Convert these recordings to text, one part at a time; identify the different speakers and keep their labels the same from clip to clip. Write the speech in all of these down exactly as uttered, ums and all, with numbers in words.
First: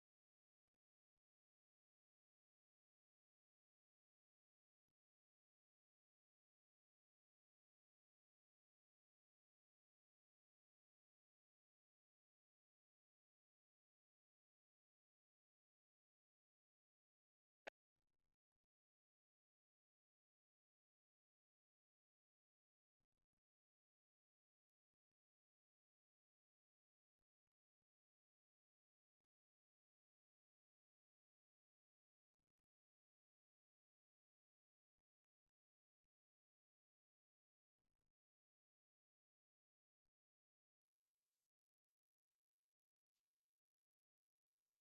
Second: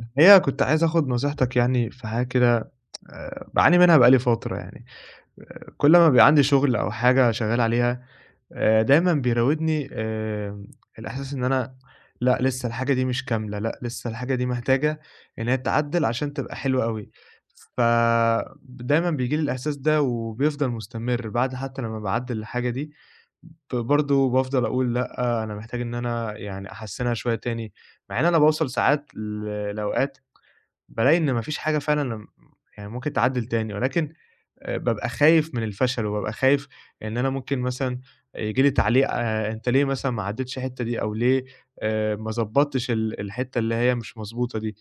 Speaker 1: الحقيقة كنت عايز آخد نصيحتك يعني في حاجة كده آآ باعاني منها بقى لي فترة يعني، كل ما بيبقى عندي شغل أو حاجة شغّال عليها آآ دايمًا بيراودني آمم الإحساس إن أنا لأ، لسه الحاجة دي مش كاملة، لأ، لسه الحاجة دي محتاجة إن هي تتعدّل عشان تبقى حلوة أوي، ف دايمًا بييجي لي الإحساس ده وبيفضل مستمر بعد حتى لمّا باعدّل الحاجة دي ب برضه بافضل أقول لأ، أنا محتاج إن أنا يعني أحسّنها شوية تاني، مع إن أنا باوصل ساعات ل لأوقات بالاقي إن ما فيش حاجة فعلًا م يعني ممكن تعدِّل تاني، ولكن آآ بابقى خايف من الفشل، وبابقى خايف إن أنا ممكن مثلًا ييجي لي تعليق آآ أنت ليه مثلًا ما عدّلتش الحتّة دي، أو ليه آآ ما ضبّطتش ال الحتّة اللي هي مش مضبوطة دي،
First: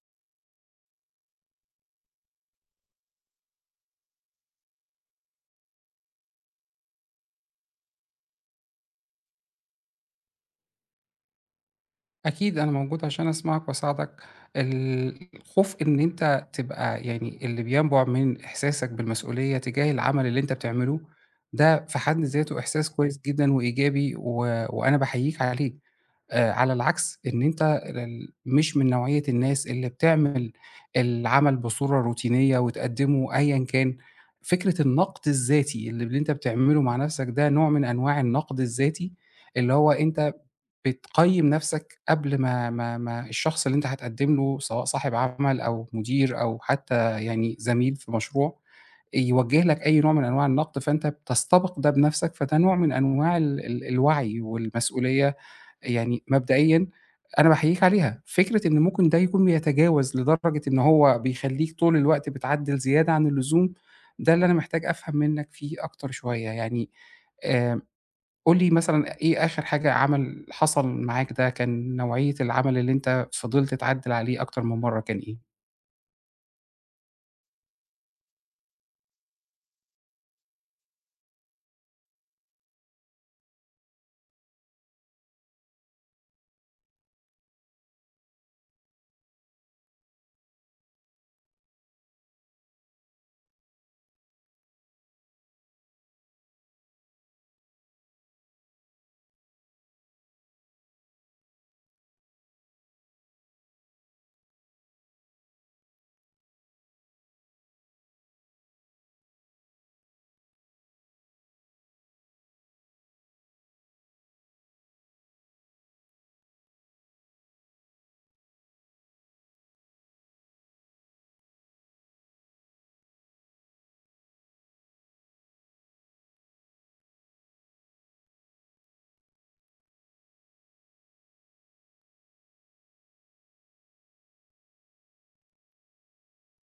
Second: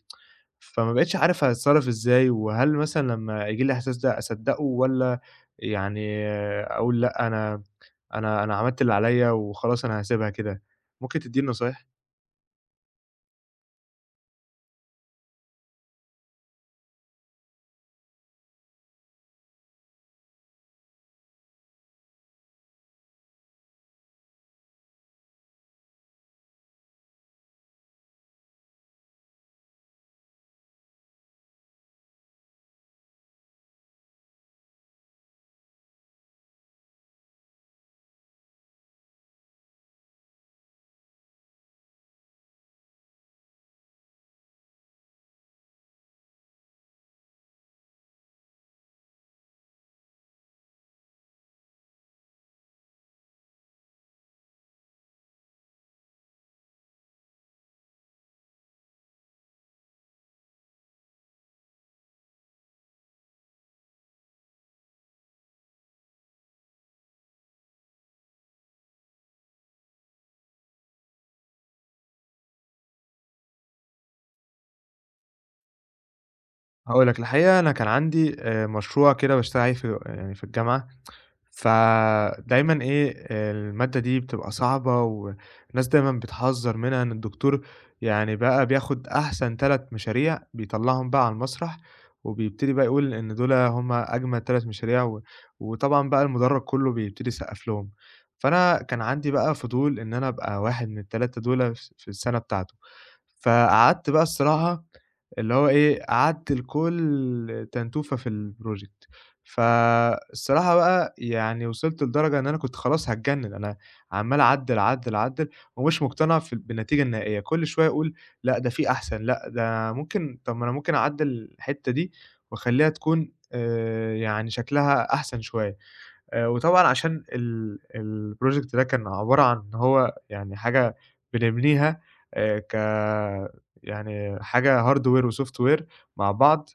Speaker 1: فما بقيتش عارف هاتصرّف إزاي، وهل مثلًا لمّا ييجي لي الإحساس ده أصدّقه والّا يعني آه، أقول لأ أنا أنا أنا عملت اللي عليَّ وخلاص أنا هاسيبها كده، ممكن تدّيني نصايح؟
Speaker 2: أكيد أنا موجود عشان أسمعك وأساعدك. ال الخوف إن أنت تبقى، يعني، اللي بينبُع من إحساسك بالمسؤولية تجاه العمل اللي أنت بتعمله، ده في حد ذاته إحساس كويس جدًا وإيجابي، و وأنا باحييك عليه. آآ على العكس، إن أنت ال مش من نوعية الناس اللي بتعمل العمل بصورة روتينية وتقدّمه أيًا كان. فكرة النقد الذاتي اللي ب اللي أنت بتعمله مع نَفْسك ده نوع من أنواع النقد الذاتي، اللي هو أنت بتقيّم نَفْسك قبل ما ما ما الشخص اللي أنت هتقدّم له، سواء صاحب عمل أو مدير أو حتى، يعني، زميل في مشروع، يوجّه لك أي نوع من أنواع النقد، فأنت بتستبق ده بنَفْسك. فده نوع من أنواع ال ال الوعي والمسؤولية. يعني مبدئيًا أنا باحييك عليها. فكرة إن ممكن ده يكون بيتجاوز لدرجة إن هو بيخلّيك طول الوقت بتعدّل زيادة عن اللزوم، ده اللي أنا محتاج أفهم منّك فيه أكتر شوية. يعني آآ قُل لي مثلًا، إيه آخر حاجة عمل حصل معاك ده؟ كان نوعية العمل اللي أنت فضلت تعدّل عليه أكتر من مرّة كان إيه؟
Speaker 1: هاقول لك، الحقيقة أنا كان عندي آآ مشروع كده باشتغل عليه في يعني في الجامعة فدايمًا إيه، المادة دي بتبقى صعبة والناس دايمًا بتحذّر منها إن الدكتور يعني بقى بياخُد أحسن ثلاث مشاريع بيطلّعهم بقى على المسرح وبيبتدي بقى يقول إن دُول هم أجمد ثلاث مشاريع و وطبعًا بقى المُدرّج كُلّه بيبتدي يسقّف لهم. فأنا كان عندي بقى فضول إن أنا أبقى واحد من الثلاثة دول ف في السَنة بتاعته. فقعدت بقى الصراحة اللي هو إيه، قعدت لكل تنتوفة في الproject. فالصراحة بقى يعني وصلت لدرجة إن أنا كنت خلاص هاتجنن، أنا عمّال أعدّل، أعدّل، أعدّل ومش مقتنع في بالنتيجة النهائية، كل شوية أقول لأ ده في أحسن، لأ ده ممكن طب ما أنا ممكن أعدّل الحتّة دي وأخلّيها تكون آآ يعني شكلها أحسن شوية. آآ وطبعًا عشان ال الproject ده كان عبارة عن إن هو يعني حاجة بنبنيها آآ ك يعني حاجة hardware وsoftware مع بعض.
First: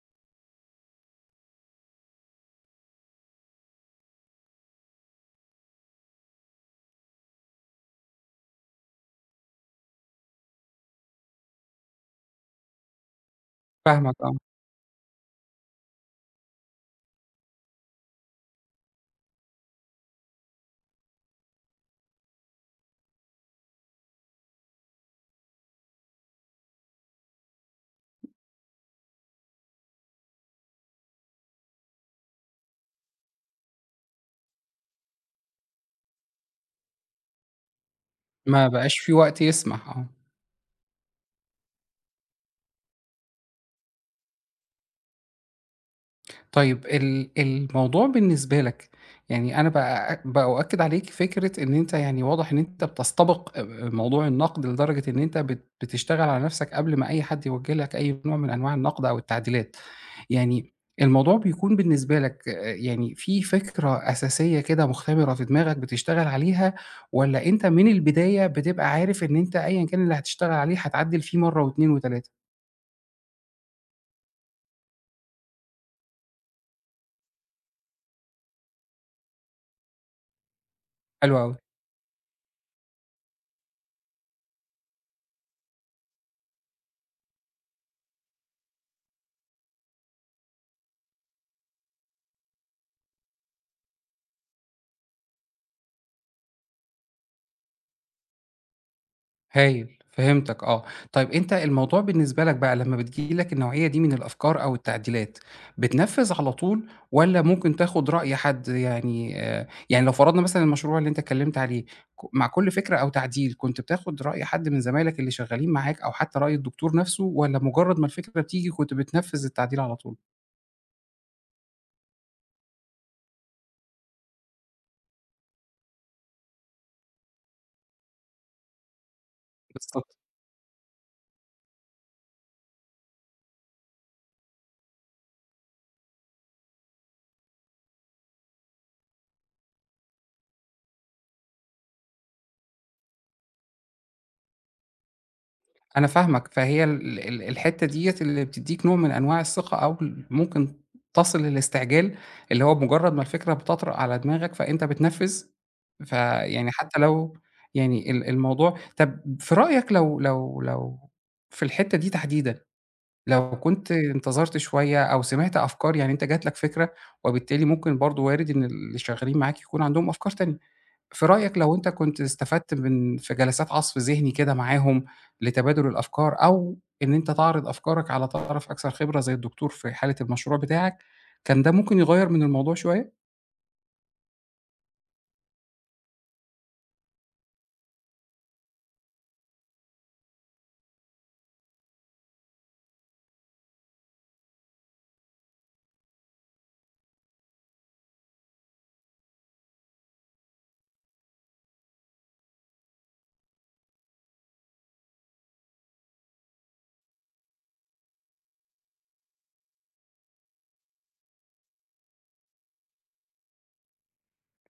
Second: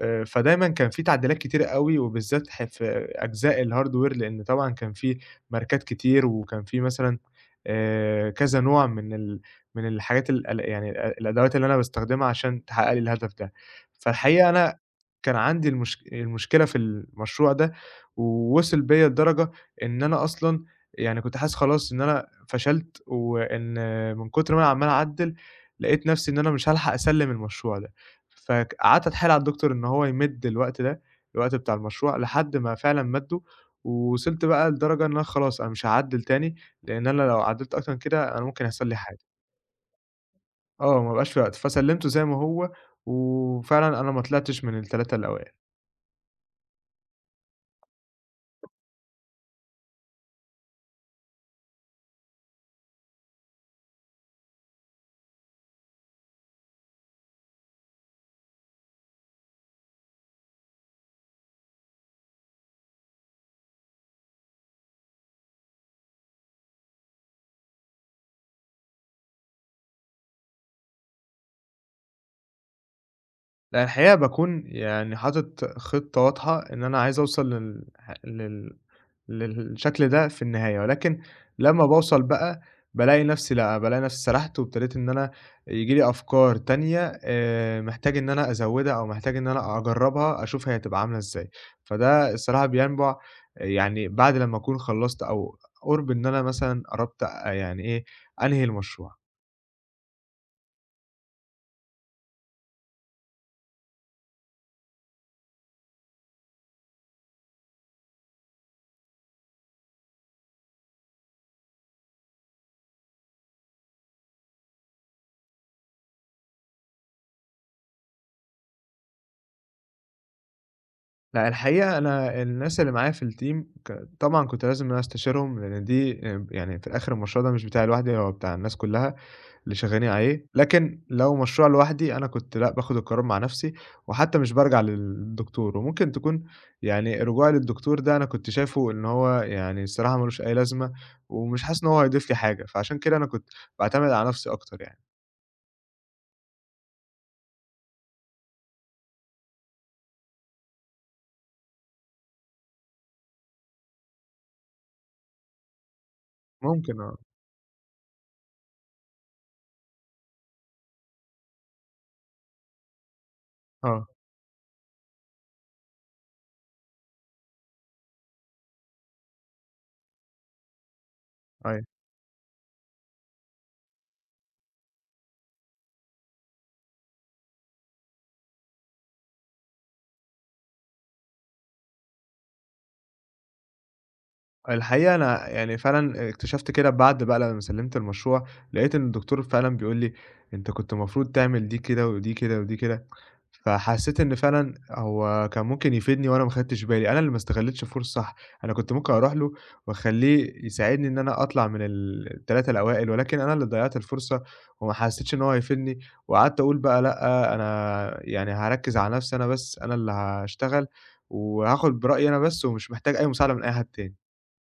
Speaker 1: آآ، فدايمًا كان في تعديلات كتيرة أوي، وبالذات ح في أجزاء الhardware لأن طبعًا كان في ماركات كتير، وكان في مثلًا آآ، كذا نوع من ال من الحاجات ال ال يعني ال الأدوات اللي أنا باستخدمها عشان تحقق لي الهدف ده.
Speaker 2: فاهمك، آه.
Speaker 1: فالحقيقة أنا كان عندي المش المشكلة في المشروع ده، ووصل بيّا لدرجة إن أنا أصلًا يعني كنت حاسس خلاص إن أنا فشلت، وإن من كتر ما أنا عمّال أعدِّل، لقيت نفسي إن أنا مش هالحق أسلِّم المشروع ده. فك قعدت أتحايل على الدكتور إن هو يمِد الوقت ده، الوقت بتاع المشروع، لحد ما فعلًا مَدّه، ووصلت بقى لدرجة إن أنا خلاص أنا مش هاعدِّل تاني، لإن أنا لو عدِّلت أكتر من كده أنا ممكن
Speaker 2: ما
Speaker 1: يحصل لي
Speaker 2: بقاش في
Speaker 1: حاجة.
Speaker 2: وقت يسمح، آه.
Speaker 1: آه، ما بقاش في وقت، فسلِّمته زي ما هو، وفعلًا أنا ما طلعتش من الثلاثة الأوائل.
Speaker 2: طيب ال الموضوع بالنسبة لك، يعني أنا بأ بأؤكد عليك فكرة إن أنت، يعني، واضح إن أنت بتستبق موضوع النقد لدرجة إن أنت بت بتشتغل على نفسك قبل ما أي حد يوجه لك أي نوع من أنواع النقد أو التعديلات. يعني الموضوع بيكون بالنسبة لك آآ يعني في فكرة أساسية كده مختبرة في دماغك بتشتغل عليها، والّا أنت من البداية بتبقى عارف إن أنت أيًا كان اللي هتشتغل عليه هتعدِّل فيه مرة واتنين وتلاتة؟
Speaker 1: لأ الحقيقة باكون يعني حاطط خطة واضحة إن أنا عايز أوصل لل ح لل للشكل ده في النهاية، ولكن
Speaker 2: حلو أوي.
Speaker 1: لمّا باوصل بقى بالاقي نفسي لأ، بالاقي نفسي سرحت وابتديت إن أنا ييجي لي أفكار تانية آآ، محتاج إن أنا أزوّدها أو محتاج إن أنا أجرّبها أشوف هي هتبقى عاملة إزاي، فده الصراحة بينبع آه، يعني بعد لمّا أكون خلّصت أو قُرب إن أنا مثلًا قربت آه، يعني إيه أنهي المشروع.
Speaker 2: هايل، فهمتك، آه. طيب أنت الموضوع بالنسبة لك بقى لمّا بتيجي لك النوعية دي من الأفكار أو التعديلات، بتنفّذ على طول والّا ممكن تاخد رأي حد؟ يعني آآ يعني لو فرضنا مثلًا المشروع اللي أنت اتكلّمت عليه، ك مع كل فكرة أو تعديل كنت بتاخد رأي حد من زمايلك اللي شغّالين معاك، أو حتى رأي الدكتور نَفْسه، والّا مُجرّد ما الفكرة بتيجي كنت بتنفّذ التعديل على
Speaker 1: لأ، الحقيقة أنا الناس اللي معايا في الteam ك طبعًا كنت لازم إن أنا أستشيرهم، لإن دي آآ، يعني في الآخر المشروع ده مش بتاعي لوحدي، هو بتاع الناس كلها اللي
Speaker 2: طول؟
Speaker 1: شغالين عليه، لكن لو مشروع لوحدي أنا كنت لأ، باخد القرار مع نفسي، وحتى مش بارجع للدكتور، وممكن تكون يعني رجوعي للدكتور ده أنا كنت شايفه إن هو يعني الصراحة ما لوش أي لازمة، ومش حاسس إن هو هيضيف لي حاجة، فعشان كده أنا كنت باعتمد على نفسي أكتر يعني،
Speaker 2: أنا فاهمك. فهي ال ال الحتّة ديّة اللي بتدّيك نوع من أنواع الثقة، أو ال ممكن تصل للاستعجال، اللي هو بمجرّد ما الفكرة بتطرأ على دماغك فأنت بتنفّذ. فيعني حتّى
Speaker 1: ممكن آه،
Speaker 2: لو، يعني، ال الموضوع طَب في رأيك، لو لو لو في الحتّة دي تحديدًا، لو كنت
Speaker 1: آه،
Speaker 2: انتظرت شوية أو سمعت أفكار، يعني أنت جات لك فكرة، وبالتالي ممكن برضه وارد إن اللي شغّالين معاك يكون عندهم أفكار تانية. في رأيك، لو
Speaker 1: أيوه.
Speaker 2: أنت كنت استفدت من في جلسات عصف ذهني كده معاهم لتبادل الأفكار، أو إن أنت تعرض أفكارك على طرف أكثر خبرة زي الدكتور في حالة المشروع بتاعك، كان ده ممكن يغيّر من الموضوع شوية؟
Speaker 1: الحقيقة أنا يعني فعلًا اكتشفت كده بعد بقى لمّا سلِّمت المشروع، لقيت إن الدكتور فعلًا بيقول لي: "أنت كنت المفروض تعمل دي كده، ودي كده، ودي كده." فحسيت إن فعلًا هو كان ممكن يفيدني وأنا ما خدتش بالي، أنا اللي ما استغلِّتش الفرصة صح، أنا كنت ممكن أروح له وأخلّيه يساعدني إن أنا أطلع من ال ال3 الأوائل، ولكن أنا اللي ضيّعت الفرصة وما حسيتش إن هو هيفيدني، وقعدت أقول بقى لأ، أنا يعني هاركّز على نفسي أنا بس، أنا اللي هاشتغل وهاخد برأيي أنا بس ومش محتاج أي مساعدة من أي حد تاني.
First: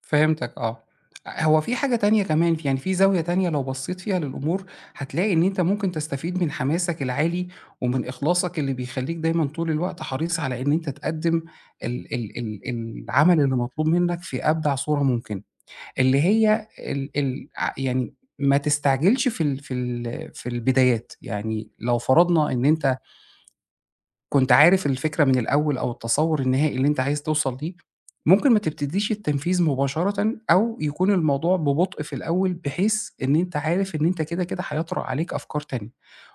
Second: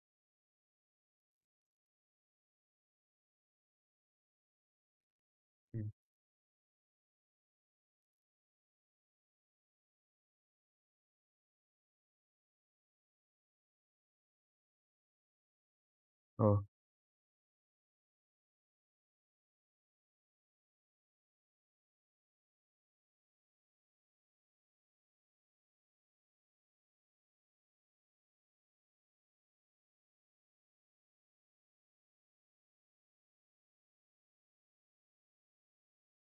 Speaker 2: فهمتك، آه. هو في حاجة تانية كمان، في يعني في زاوية تانية لو بصّيت فيها للأمور، هتلاقي إن أنت ممكن تستفيد من حماسك العالي ومن إخلاصك اللي بيخلّيك دايمًا طول الوقت حريص على إن أنت تقدّم ال ال ال العمل اللي مطلوب منّك في أبدع صورة ممكنة. اللي
Speaker 1: آه،
Speaker 2: هي ال ال ع يعني ما تستعجلش في ال في ال في البدايات، يعني لو فرضنا إن أنت كنت عارف الفكرة من الأول أو التصوُّر النهائي اللي أنت عايز توصل ليه، ممكن ما تبتديش التنفيذ مباشرةً، أو يكون الموضوع ببطء في الأول، بحيث إن أنت عارف إن أنت كده، كده هيطرأ عليك أفكار تانية،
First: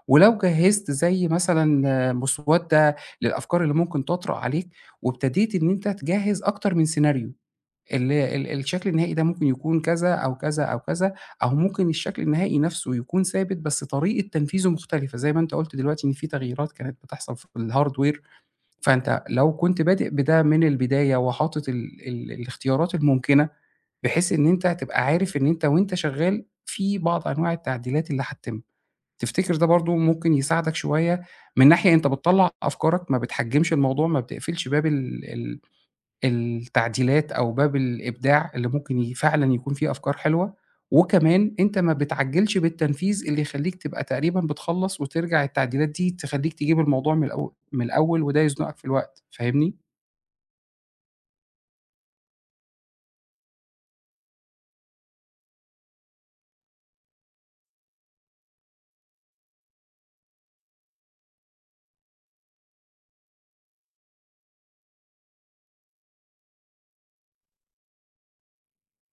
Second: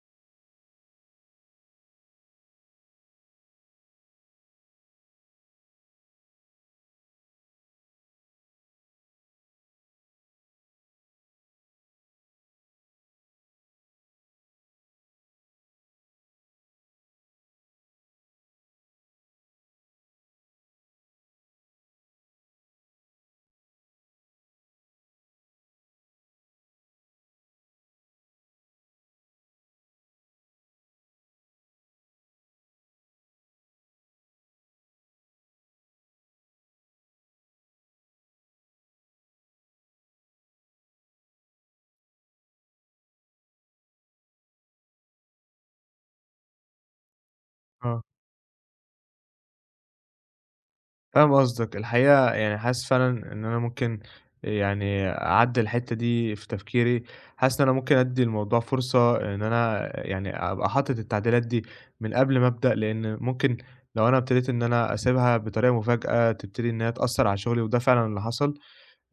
Speaker 2: ولو جهّزت زي مثلًا مسودة للأفكار اللي ممكن تطرأ عليك، وابتديت إن أنت تجهّز أكتر من سيناريو. ال ال الشكل النهائي ده ممكن يكون كذا أو كذا أو كذا، أو ممكن الشكل النهائي نَفْسه يكون ثابت بس طريقة تنفيذه مختلفة، زي ما أنت قُلت دلوقتي إن في تغييرات كانت بتحصل في الhardware. فأنت لو كنت بادئ بده من البداية وحاطط ال ال الاختيارات الممكنة، بحيث إن أنت هتبقى عارف إن أنت، وأنت شغّال، في بعض أنواع التعديلات اللي هتتم. تفتكر ده برضه ممكن يساعدك شوية، من ناحية أنت بتطلّع أفكارك، ما بتحجّمش الموضوع، ما بتقفلش باب ال ال التعديلات أو باب الإبداع اللي ممكن ي فعلًا يكون فيه أفكار حلوة، وكمان أنت ما بتعجّلش بالتنفيذ اللي يخلّيك تبقى تقريبًا بتخلّص، وترجع التعديلات دي تخلّيك تجيب الموضوع من الأول من
Speaker 1: آه،
Speaker 2: الأول، وده يزنقك في الوقت، فاهمني؟
Speaker 1: فاهم قصدك، الحقيقة يعني حاسس فعلًا إن أنا ممكن يعني أعدّل الحتّة دي في تفكيري، حاسس إن أنا ممكن أدّي الموضوع فرصة إن أنا يعني أبقى حاطط التعديلات دي من قبل ما أبدأ، لإن ممكن لو أنا ابتديت إن أنا أسيبها بطريقة مفاجأة تبتدي إن هي تأثّر على شغلي، وده فعلًا اللي حصل.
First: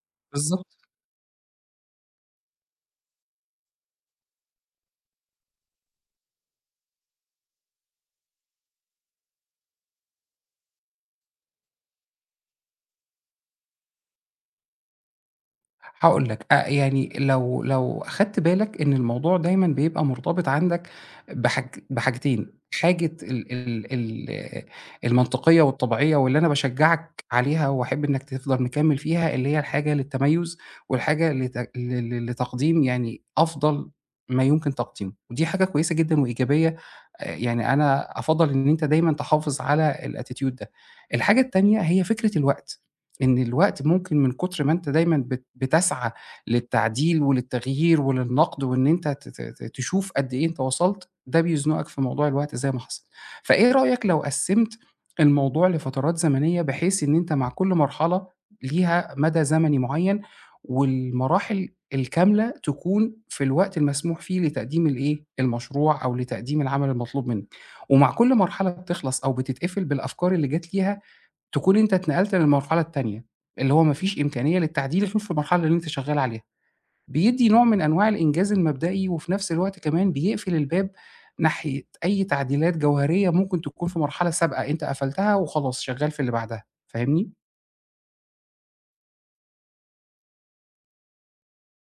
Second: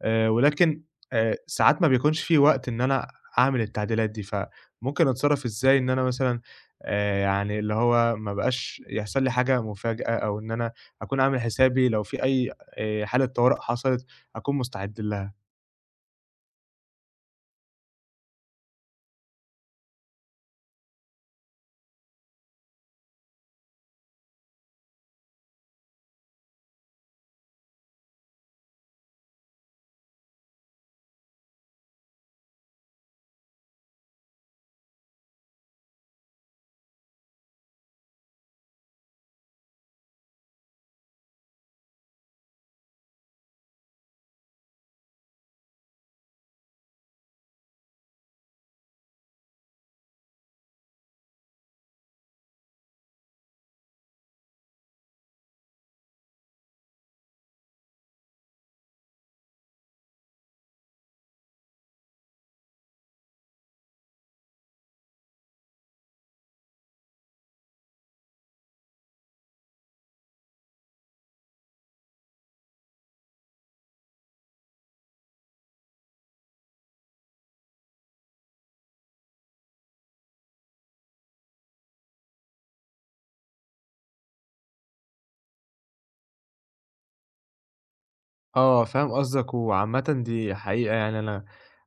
Speaker 1: آآ
Speaker 2: بالضبط.
Speaker 1: ولكن آآ ساعات ما بيكونش في وقت إن أنا أعمل التعديلات دي، فممكن أتصرّف إزاي إن أنا مثلًا آآ يعني اللي هو ما أبقاش يحصل لي حاجة مفاجأة أو إن أنا أكون عامل حسابي لو في أي آآ حالة طوارئ حصلت أكون مستعد لها.
Speaker 2: هاقول لك، أ يعني لو لو أخدت بالك إن الموضوع دايمًا بيبقى مرتبط عندك بحاج بحاجتين، حاجة ال ال ال المنطقية والطبيعية واللي أنا باشجّعك عليها، وأحب إنك تفضل مكمّل فيها، اللي هي الحاجة للتميُّز والحاجة لت ل ل لتقديم، يعني، أفضل ما يمكن تقديمه، ودي حاجة كويسة جدًا وإيجابية. آآ يعني أنا أفضّل إن أنت دايمًا تحافظ على الattitude ده. الحاجة التانية هي فكرة الوقت. إن الوقت ممكن من كتر ما أنت دايمًا بت بتسعى للتعديل وللتغيير وللنقد، وإن أنت ت ت ت تشوف قد إيه أنت وصلت، ده بيزنقك في موضوع الوقت زي ما حصل. فإيه رأيك لو قسّمت الموضوع لفترات زمنية، بحيث إن أنت مع كل مرحلة ليها مدى زمني معيّن، والمراحل الكاملة تكون في الوقت المسموح فيه لتقديم الإيه، المشروع، أو لتقديم العمل المطلوب منّك. ومع كل مرحلة بتخلص أو بتتقفل بالأفكار اللي جات ليها، تكون أنت اتنقلت للمرحلة التانية، اللي هو ما فيش إمكانية للتعديل غير في المرحلة اللي أنت شغّال عليها. بيدّي نوع من أنواع الإنجاز المبدئي، وفي نفس الوقت كمان بيقفل الباب ناحية أي تعديلات جوهرية ممكن تكون في مرحلة سابقة أنت قفلتها وخلاص شغّال في اللي بعدها، فاهمني؟
Speaker 1: آه، فاهم قصدك، وعامةً دي حقيقة يعني أنا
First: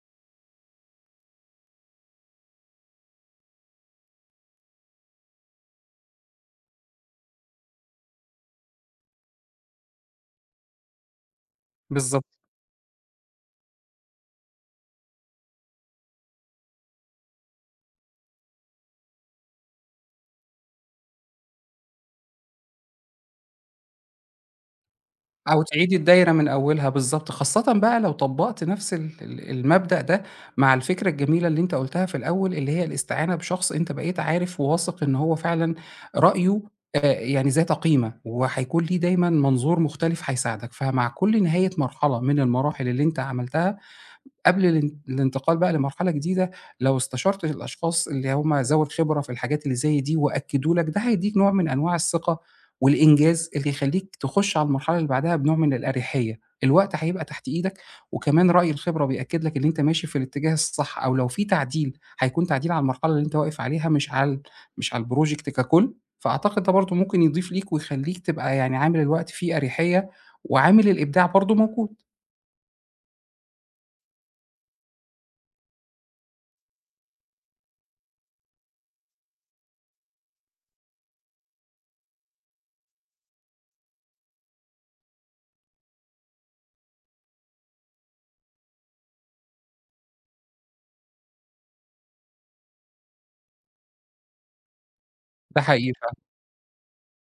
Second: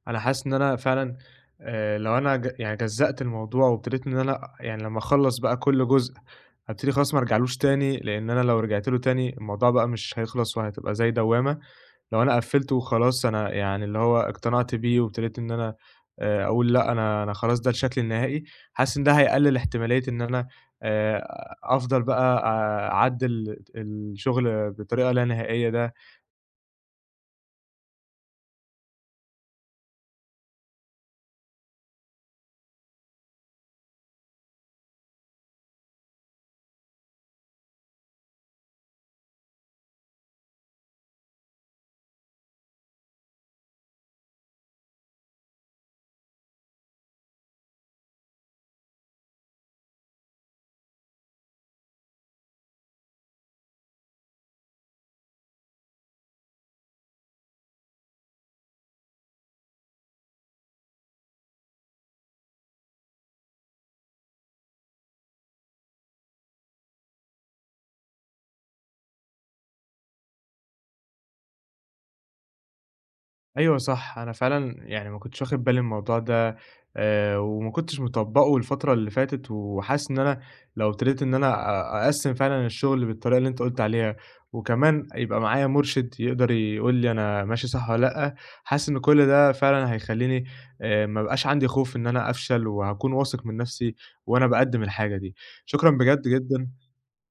Speaker 1: أنا حاسس إن أنا فعلًا آآ لو أنا ج يعني جزّأت الموضوع وابتديت إن أنا يعني لمّا أخلّص بقى كل جزء هابتدي خلاص ما ارجعلوش تاني، لإن أنا لو رجعت له تاني الموضوع بقى مش هيخلص وهتبقى زي دوّامة، لو
Speaker 2: بالظبط.
Speaker 1: أنا قفّلته وخلاص أنا يعني اللي هو اقتنعت بيه وابتديت إن أنا آآ أقول لأ، أنا أنا خلاص ده الشكل النهائي، حاسس إن ده هيقلل احتمالية إن أنا آآ أفضل بقى آه، أعدّل الشغل بطريقة لا
Speaker 2: أو
Speaker 1: نهائية ده
Speaker 2: تعيدي الدايرة من أولها، بالضبط، خاصةً بقى لو طبّقت نفس ال ال المبدأ ده مع الفكرة الجميلة اللي أنت قُلتها في الأول، اللي هي الاستعانة بشخص أنت بقيت عارف وواثق إن هو فعلًا رأيه آآ يعني ذات قيمة، وهيكون ليه دايمًا منظور مختلف هيساعدك. فمع كل نهاية مرحلة من المراحل اللي أنت عملتها قبل الان الانتقال بقى لمرحلة جديدة، لو استشرت الأشخاص اللي هم ذوي الخبرة في الحاجات اللي زي دي وأكدوا لك، ده هيدّيك نوع من أنواع الثقة والإنجاز اللي يخلّيك تخش على المرحلة اللي بعدها بنوع من الأريحية، الوقت هيبقى تحت إيدك، وكمان رأي الخبرة بيأكد لك إن أنت ماشي في الاتجاه الصح، أو لو في تعديل هيكون تعديل على المرحلة اللي أنت واقف عليها، مش على ال مش على الproject ككُل. فأعتقد ده برضه ممكن يضيف ليك ويخلّيك تبقى، يعني، عامل الوقت فيه أريحية، وعامل الإبداع برضه موجود.
Speaker 1: أيوه صح، أنا فعلًا يعني ما كنتش واخد بالي من الموضوع ده آآ، وما كنتش مطبّقه الفترة اللي فاتت، وحاسس إن أنا لو ابتديت إن أنا أ أقسّم فعلًا الشغل بالطريقة اللي أنت قُلت عليها، وكمان يبقى معايا مرشد يقدر يقول لي أنا ماشي صح والّا لأ، حاسس إن كل ده فعلًا هيخلّيني آآ، ما يبقاش عندي خوف إن أنا أفشل، وهاكون واثق من نفسي وأنا باقدّم الحاجة دي.
Speaker 2: ده
Speaker 1: شكرًا
Speaker 2: حقيقي فعلًا.
Speaker 1: بجد جدًا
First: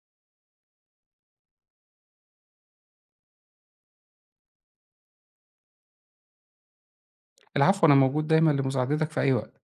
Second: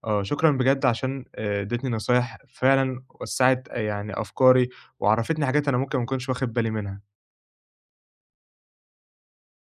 Speaker 1: آه، شكرًا بجد عشان آآ، اديتني نصايح فعلًا وسّعت آه، يعني أفكاري، وعرّفتني حاجات أنا ممكن ما أكونش واخد بالي منها.
Speaker 2: العفو، أنا موجود دايمًا لمساعدتك في أي وقت.